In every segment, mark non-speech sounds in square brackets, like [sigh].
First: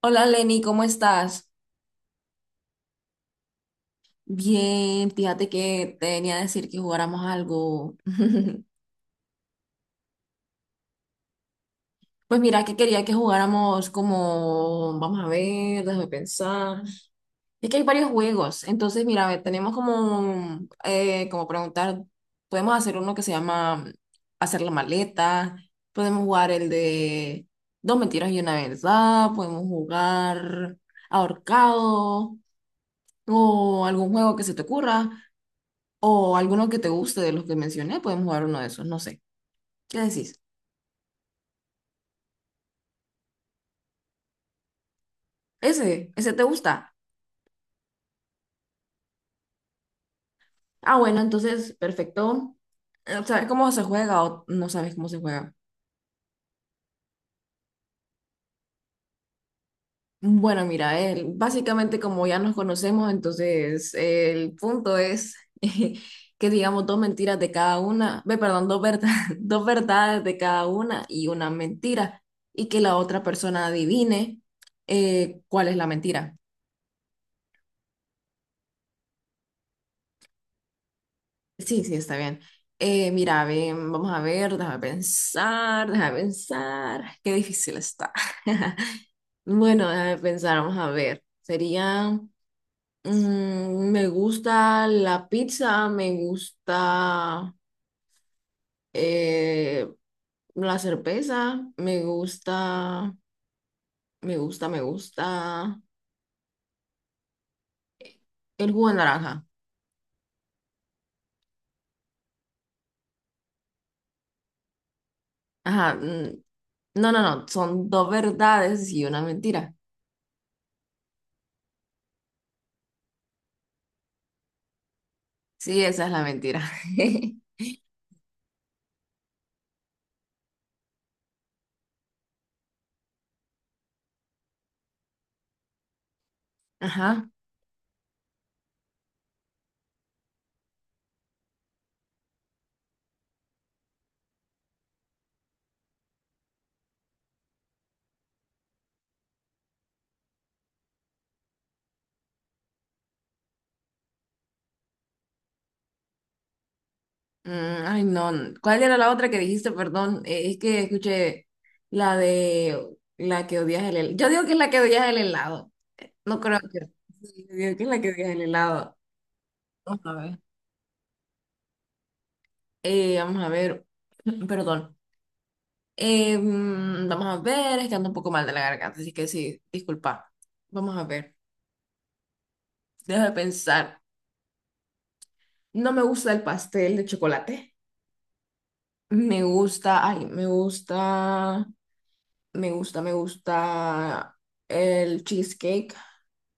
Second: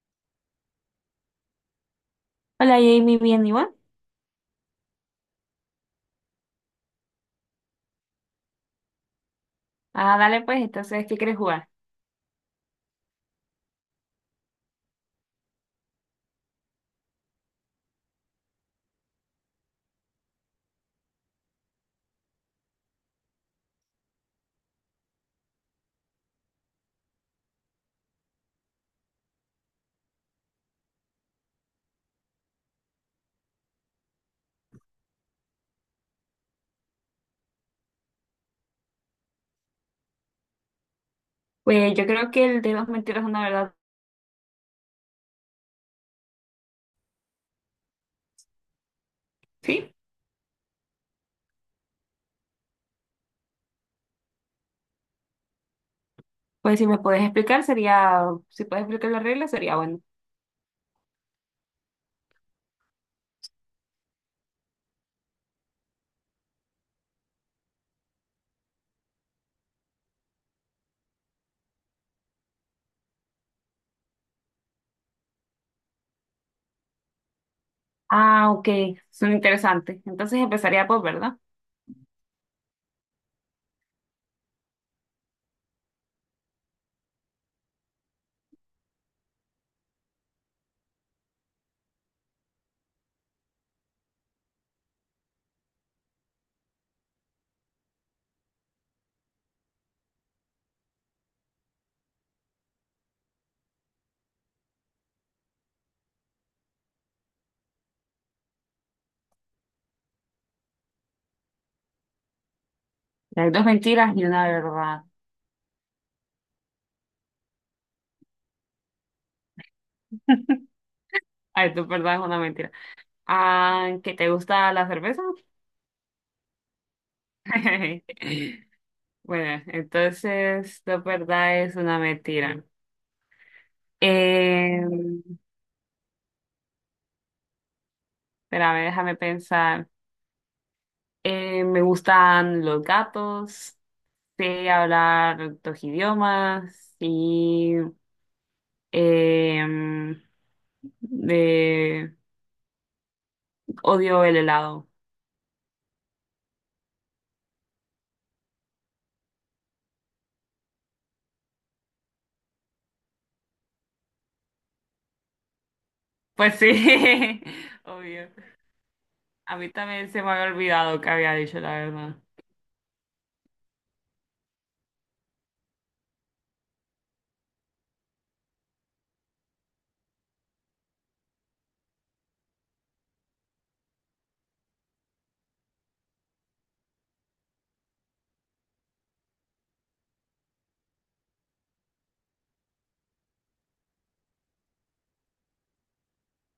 Hola Lenny, ¿cómo estás? Hola Jamie, bien, ¿y vos? Bien, fíjate que te venía a decir que jugáramos algo. [laughs] Ah, dale pues, entonces, ¿qué quieres jugar? Pues mira, que quería que jugáramos como, vamos a ver, déjame pensar. Es que hay varios juegos, entonces mira, a ver, tenemos como, como preguntar, podemos hacer uno que se llama hacer la maleta, podemos jugar el de dos mentiras y una verdad, podemos jugar ahorcado o algún juego que se te ocurra. O alguno que te guste de los que mencioné, podemos jugar uno de esos, no sé. ¿Qué decís? Pues yo creo que el de dos mentiras, una verdad, Ese te gusta. sí. Ah, bueno, entonces, perfecto. ¿Sabes cómo se juega o no sabes cómo se juega? Pues si me puedes explicar, sería, si puedes explicar las reglas, sería bueno. Bueno, mira, básicamente como ya nos conocemos, entonces el punto es [laughs] que digamos dos mentiras de cada una, ve, perdón, [laughs] dos verdades de cada una y una mentira, y que la otra persona adivine cuál es la mentira. Ah, ok, son interesantes. Entonces empezaría por, ¿verdad? Sí, sí, está bien. Mira, ven, vamos a ver, déjame pensar. Qué difícil está. [laughs] Bueno, déjame pensar, vamos a ver. Sería, me gusta la pizza, me gusta eh, la cerveza, me gusta el jugo de naranja. Hay dos mentiras y una verdad. Ajá, mm, no, son dos verdades y una mentira. [laughs] Ay, tu verdad es una mentira. Ah, ¿que te gusta la cerveza? Sí, esa es la mentira. [laughs] Bueno, entonces tu verdad es una mentira. Eh, [laughs] Ajá. Espérame, déjame pensar. Me gustan los gatos, sé hablar dos idiomas y em, de- odio el helado. Mm, ay, no. ¿Cuál era la otra que dijiste? Perdón, es que escuché la de la que odias el helado. Yo digo que es la que odias el helado. No Pues creo que. sí, Sí, yo digo que [laughs] es la que obvio. odias el helado. A mí Vamos también a se me ver. había olvidado que había dicho la verdad. Vamos a ver. [clears throat] Perdón. Vamos a ver. Es que ando un poco mal de la garganta, así que sí, disculpa. Vamos a ver. Deja de pensar. No me gusta el pastel de chocolate. Me gusta. Ay, me gusta. Me gusta el cheesecake.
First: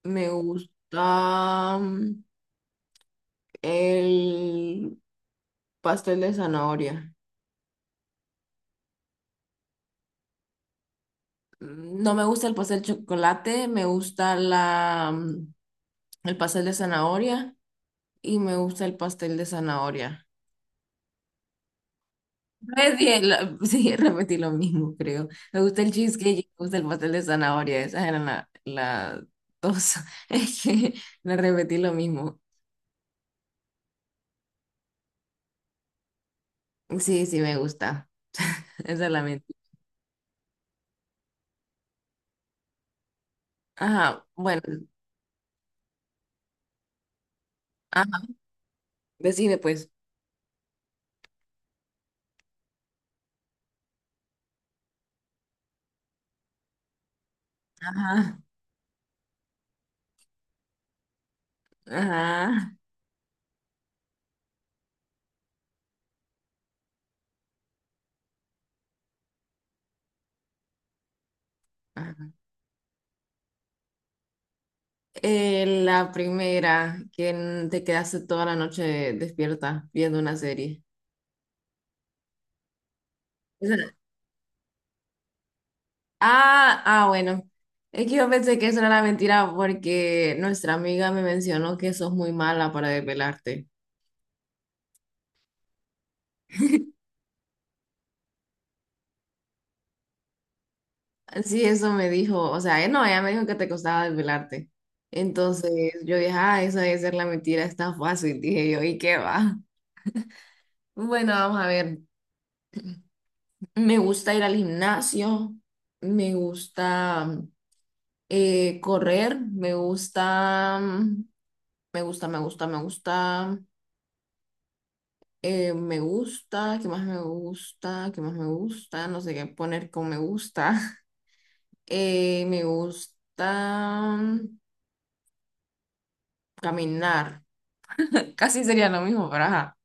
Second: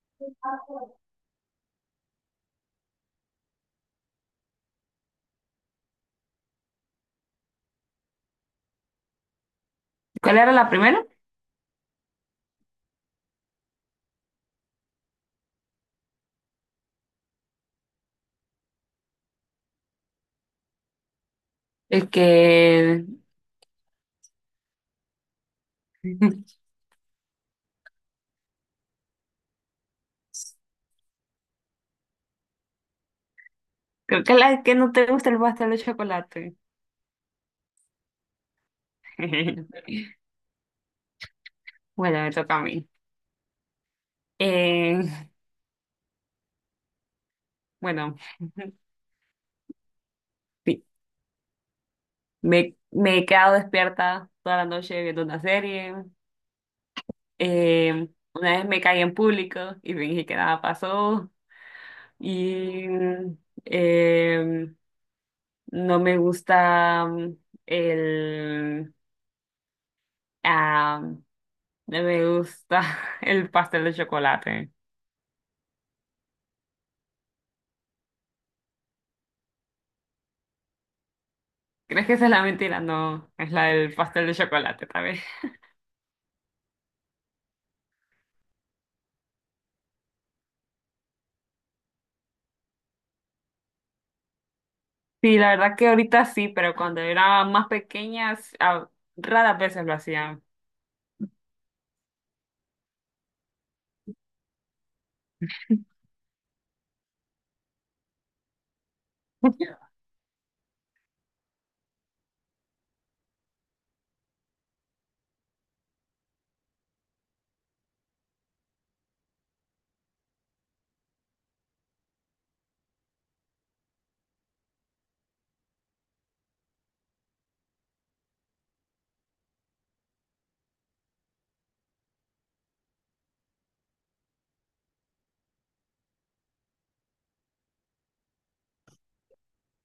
Me gusta el pastel de zanahoria. ¿Cuál era la primera? Mm, no me gusta el pastel de chocolate, me gusta el pastel de zanahoria y me gusta el pastel de zanahoria. Es que [laughs] sí, repetí lo mismo, creo. Me gusta el cheesecake y [laughs] me gusta el pastel de zanahoria. Esas eran las dos. [laughs] Es que le repetí lo mismo. creo que la que no te gusta el pastel de chocolate. Sí, sí, me gusta. Esa es la mentira. [laughs] Bueno, me toca a mí. Ajá, bueno, Eh, bueno. ajá, decide pues. [laughs] Me he quedado despierta toda la noche viendo una serie. Ajá, Una vez me caí en público y fingí que nada pasó. ajá, Y eh, no me gusta el... ah, no ajá. me gusta [laughs] el pastel de chocolate. La primera, que te quedaste toda la noche despierta viendo una serie. ¿Crees que esa es la mentira? No, es la Esa- del pastel de chocolate, tal vez. Ah, ah, bueno. Es que yo pensé que eso era la mentira porque nuestra amiga me mencionó que sos muy mala para desvelarte. Sí, la verdad que ahorita sí, pero cuando era más pequeña, ah, raras veces lo hacía. Sí, eso me dijo, o sea, no, ella me dijo que te costaba desvelarte. Entonces yo dije, ah, eso debe ser la mentira, está fácil, dije yo, ¿y qué va? Bueno, vamos a ver. Me gusta ir al gimnasio, me gusta correr, me gusta, ¿qué más me gusta? ¿Qué más me gusta? No sé qué poner con me gusta. [laughs] Me gusta caminar. [laughs] Casi sería lo mismo, pero ajá.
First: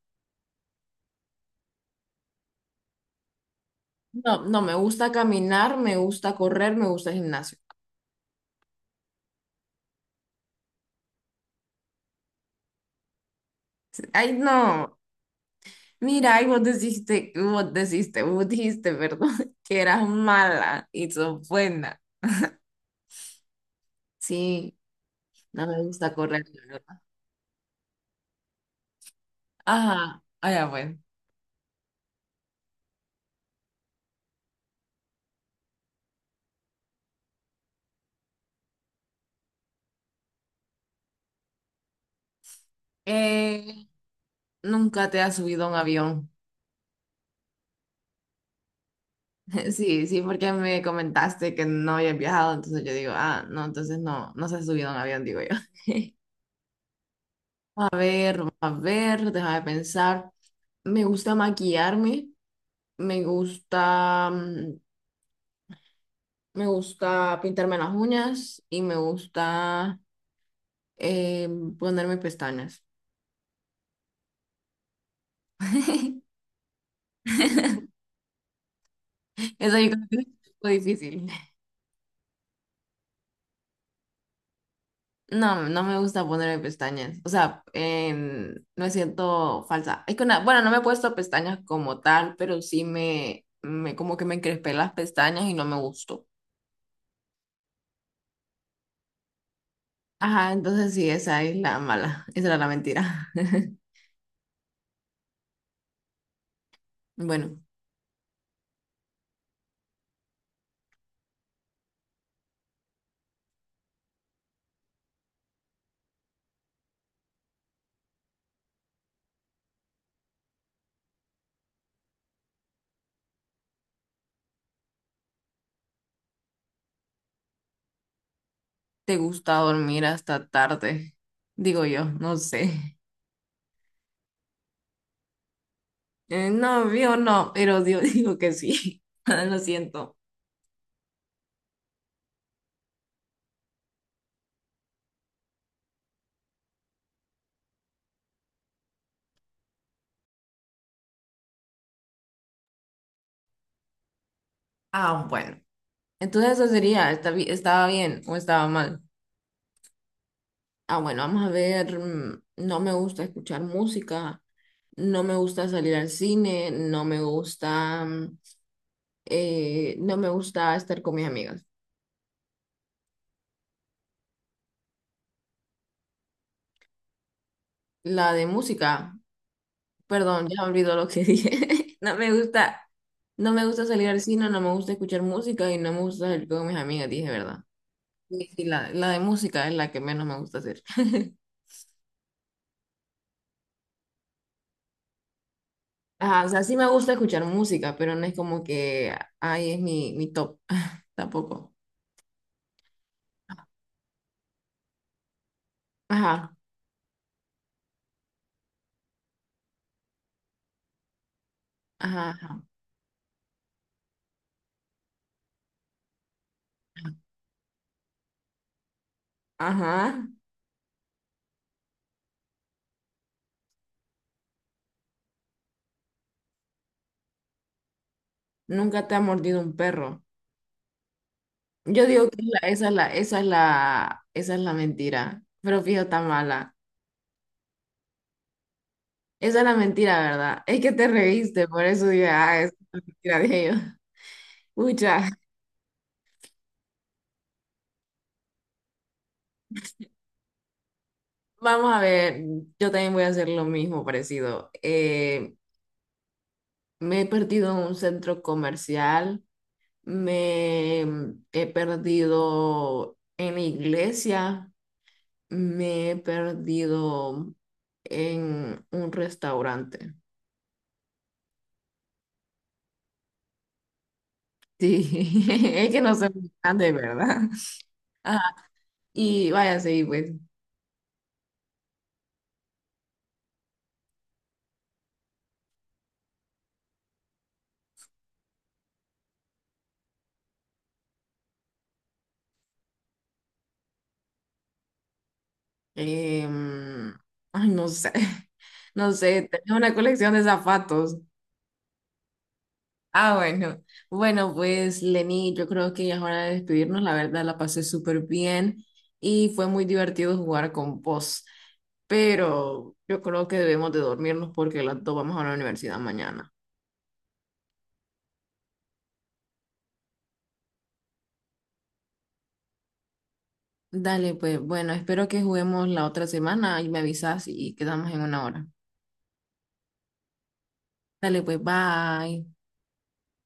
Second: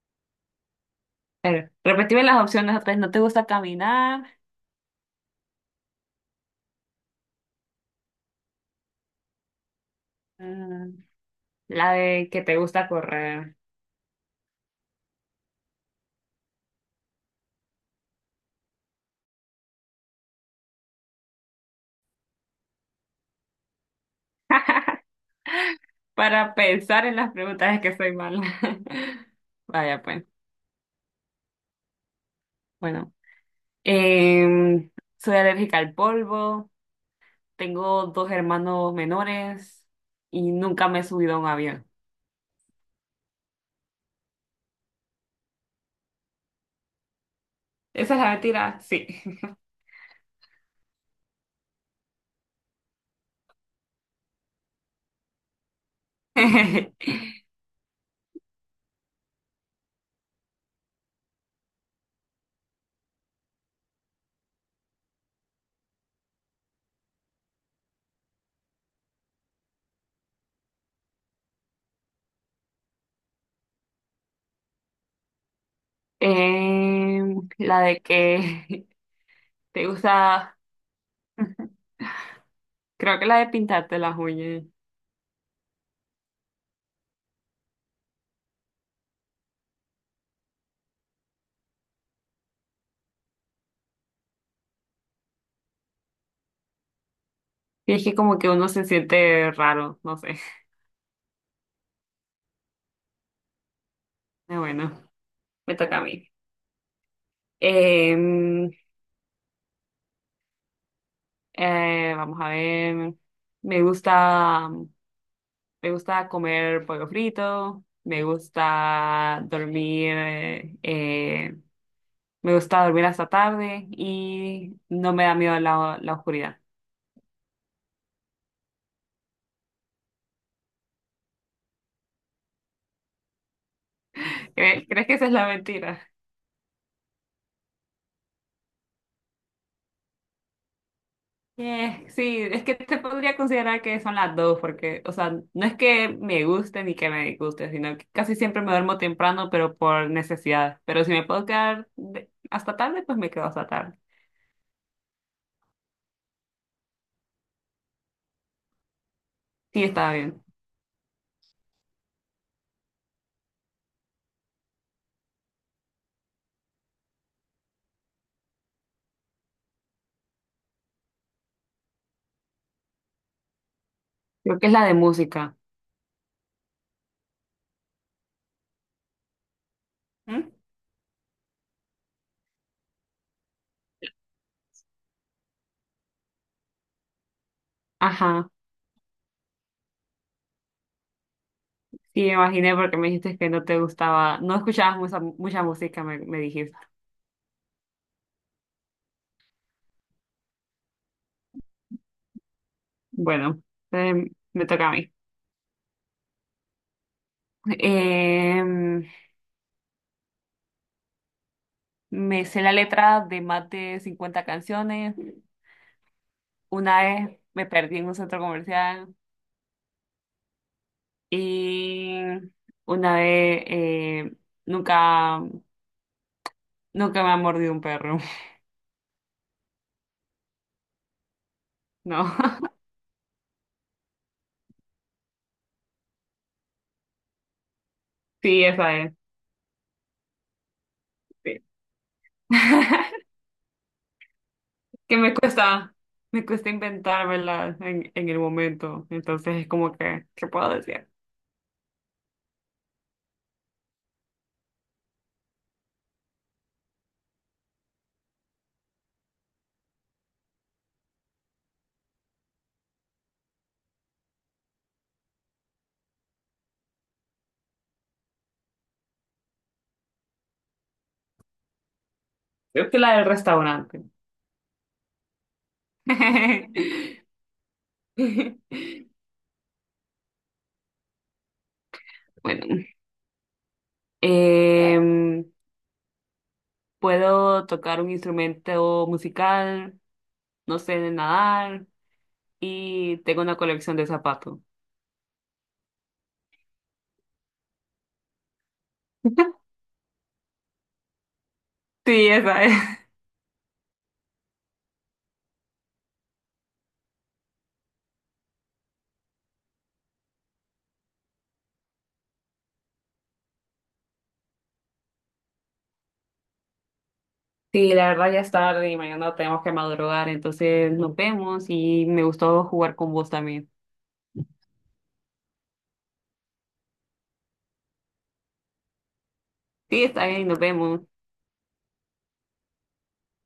A ver, repetime las opciones otra vez. No te gusta caminar, No, no, me gusta caminar, me gusta correr, me gusta el gimnasio. mm, la de que te gusta correr. Ay, no. Mira, y vos dijiste, perdón, [laughs] que eras mala y sos buena. Sí, no me gusta correr, Para la verdad. pensar en las preguntas es que soy mala. [laughs] Vaya, Ajá, pues. allá bueno. Bueno, Em, soy alérgica al polvo, tengo dos hermanos menores y nunca me he subido a un avión. Eh, nunca te has subido a un avión. ¿Esa es la mentira? Sí. [laughs] Sí, sí, porque me comentaste que no habías viajado, entonces yo digo, ah, no, entonces no, no se ha subido a un avión, digo yo. [laughs] [laughs] A ver, déjame pensar. Me gusta maquillarme, me gusta mm, me gusta pintarme las uñas y me gusta eh, ponerme pestañas. [laughs] La de que [laughs] Eso te yo creo que gusta, es un poco difícil. [laughs] creo que la de pintarte las uñas. No, no me gusta ponerme pestañas. O sea, me siento falsa. Es que una, bueno, no me he puesto pestañas como tal, pero sí me como que me encrespé las pestañas y no me gustó. Y es que como que uno se siente raro, no sé. Ajá, [laughs] entonces sí, esa es la mala. Esa era la mentira. [laughs] Bueno, me toca a mí. Bueno, Em, vamos a ver. Me gusta, me gusta comer pollo frito. Me gusta dormir. Me gusta dormir hasta tarde y no me da miedo la oscuridad. ¿te gusta dormir hasta tarde? Digo yo, no sé. ¿Cre- ¿Crees que esa es la mentira? No, yo no, pero Dios [laughs] dijo que sí. [laughs] Lo siento. Yeah, sí, es que te podría considerar que son las dos, porque, o sea, no es que me guste ni que me disguste, sino que casi siempre me duermo temprano, pero por necesidad. Pero si me puedo quedar hasta tarde, pues me quedo hasta tarde. Ah, bueno. Entonces eso sería, estaba bien o estaba mal? Sí, está bien. Ah, bueno, vamos a ver, mm, no me gusta escuchar música, no me gusta salir al cine, no me gusta, mm, no me gusta estar con mis amigas. Creo que es la de música. La de música, perdón, ¿Mm? ya me olvidó lo que [laughs] dije. No me gusta salir al cine, no me gusta escuchar música y no me gusta salir con mis amigas, dije, ¿verdad? Sí, Ajá, sí, la de música es la que menos me gusta hacer. [laughs] sí, me imaginé porque me dijiste que no te gustaba, no escuchabas mucha música, me Ajá, o sea, sí dijiste. me gusta escuchar música, pero no es como que ahí es mi top, [laughs] tampoco. Bueno, me toca a mí. Ajá, Em, me ajá. sé la letra de más de 50 canciones. Una vez me perdí en un centro comercial Ajá. y una vez nunca, nunca me ha mordido un perro. [laughs] Nunca te ha mordido un perro. Yo No, digo que esa es la mentira, pero fíjate tan mala. sí, esa es. Esa es la mentira, ¿verdad? Es que te Sí. reíste, por eso dije, ah, esa es la [laughs] mentira de ellos. [laughs] Que Pucha. Me cuesta inventármela en el momento. Entonces es como que, ¿qué puedo decir? Vamos a ver, yo también voy a hacer lo mismo parecido. Me he perdido en un centro comercial, he perdido en la iglesia, me he perdido en un restaurante. Creo que la del restaurante. Sí, [laughs] es que no soy muy grande, [laughs] ¿verdad? Ajá, y vaya, sí, pues, Bueno, em, puedo tocar un instrumento musical, no sé, de nadar. Y tengo una colección de zapatos. em, ay, no sé, [laughs] no sé, tenía [laughs] una colección de zapatos. Sí, esa es. Ah, bueno. Bueno, pues Lenny, yo creo que ya es hora de despedirnos. La verdad, la pasé súper bien y fue muy divertido jugar con vos. Pero yo creo que debemos de dormirnos porque las dos vamos a la universidad mañana. Sí, la verdad ya es tarde y mañana tenemos que madrugar, entonces nos vemos y me gustó jugar con vos también. Dale, pues bueno, espero que juguemos la otra semana y me avisas y quedamos en una hora. Sí, está bien, nos vemos. Dale, pues bye.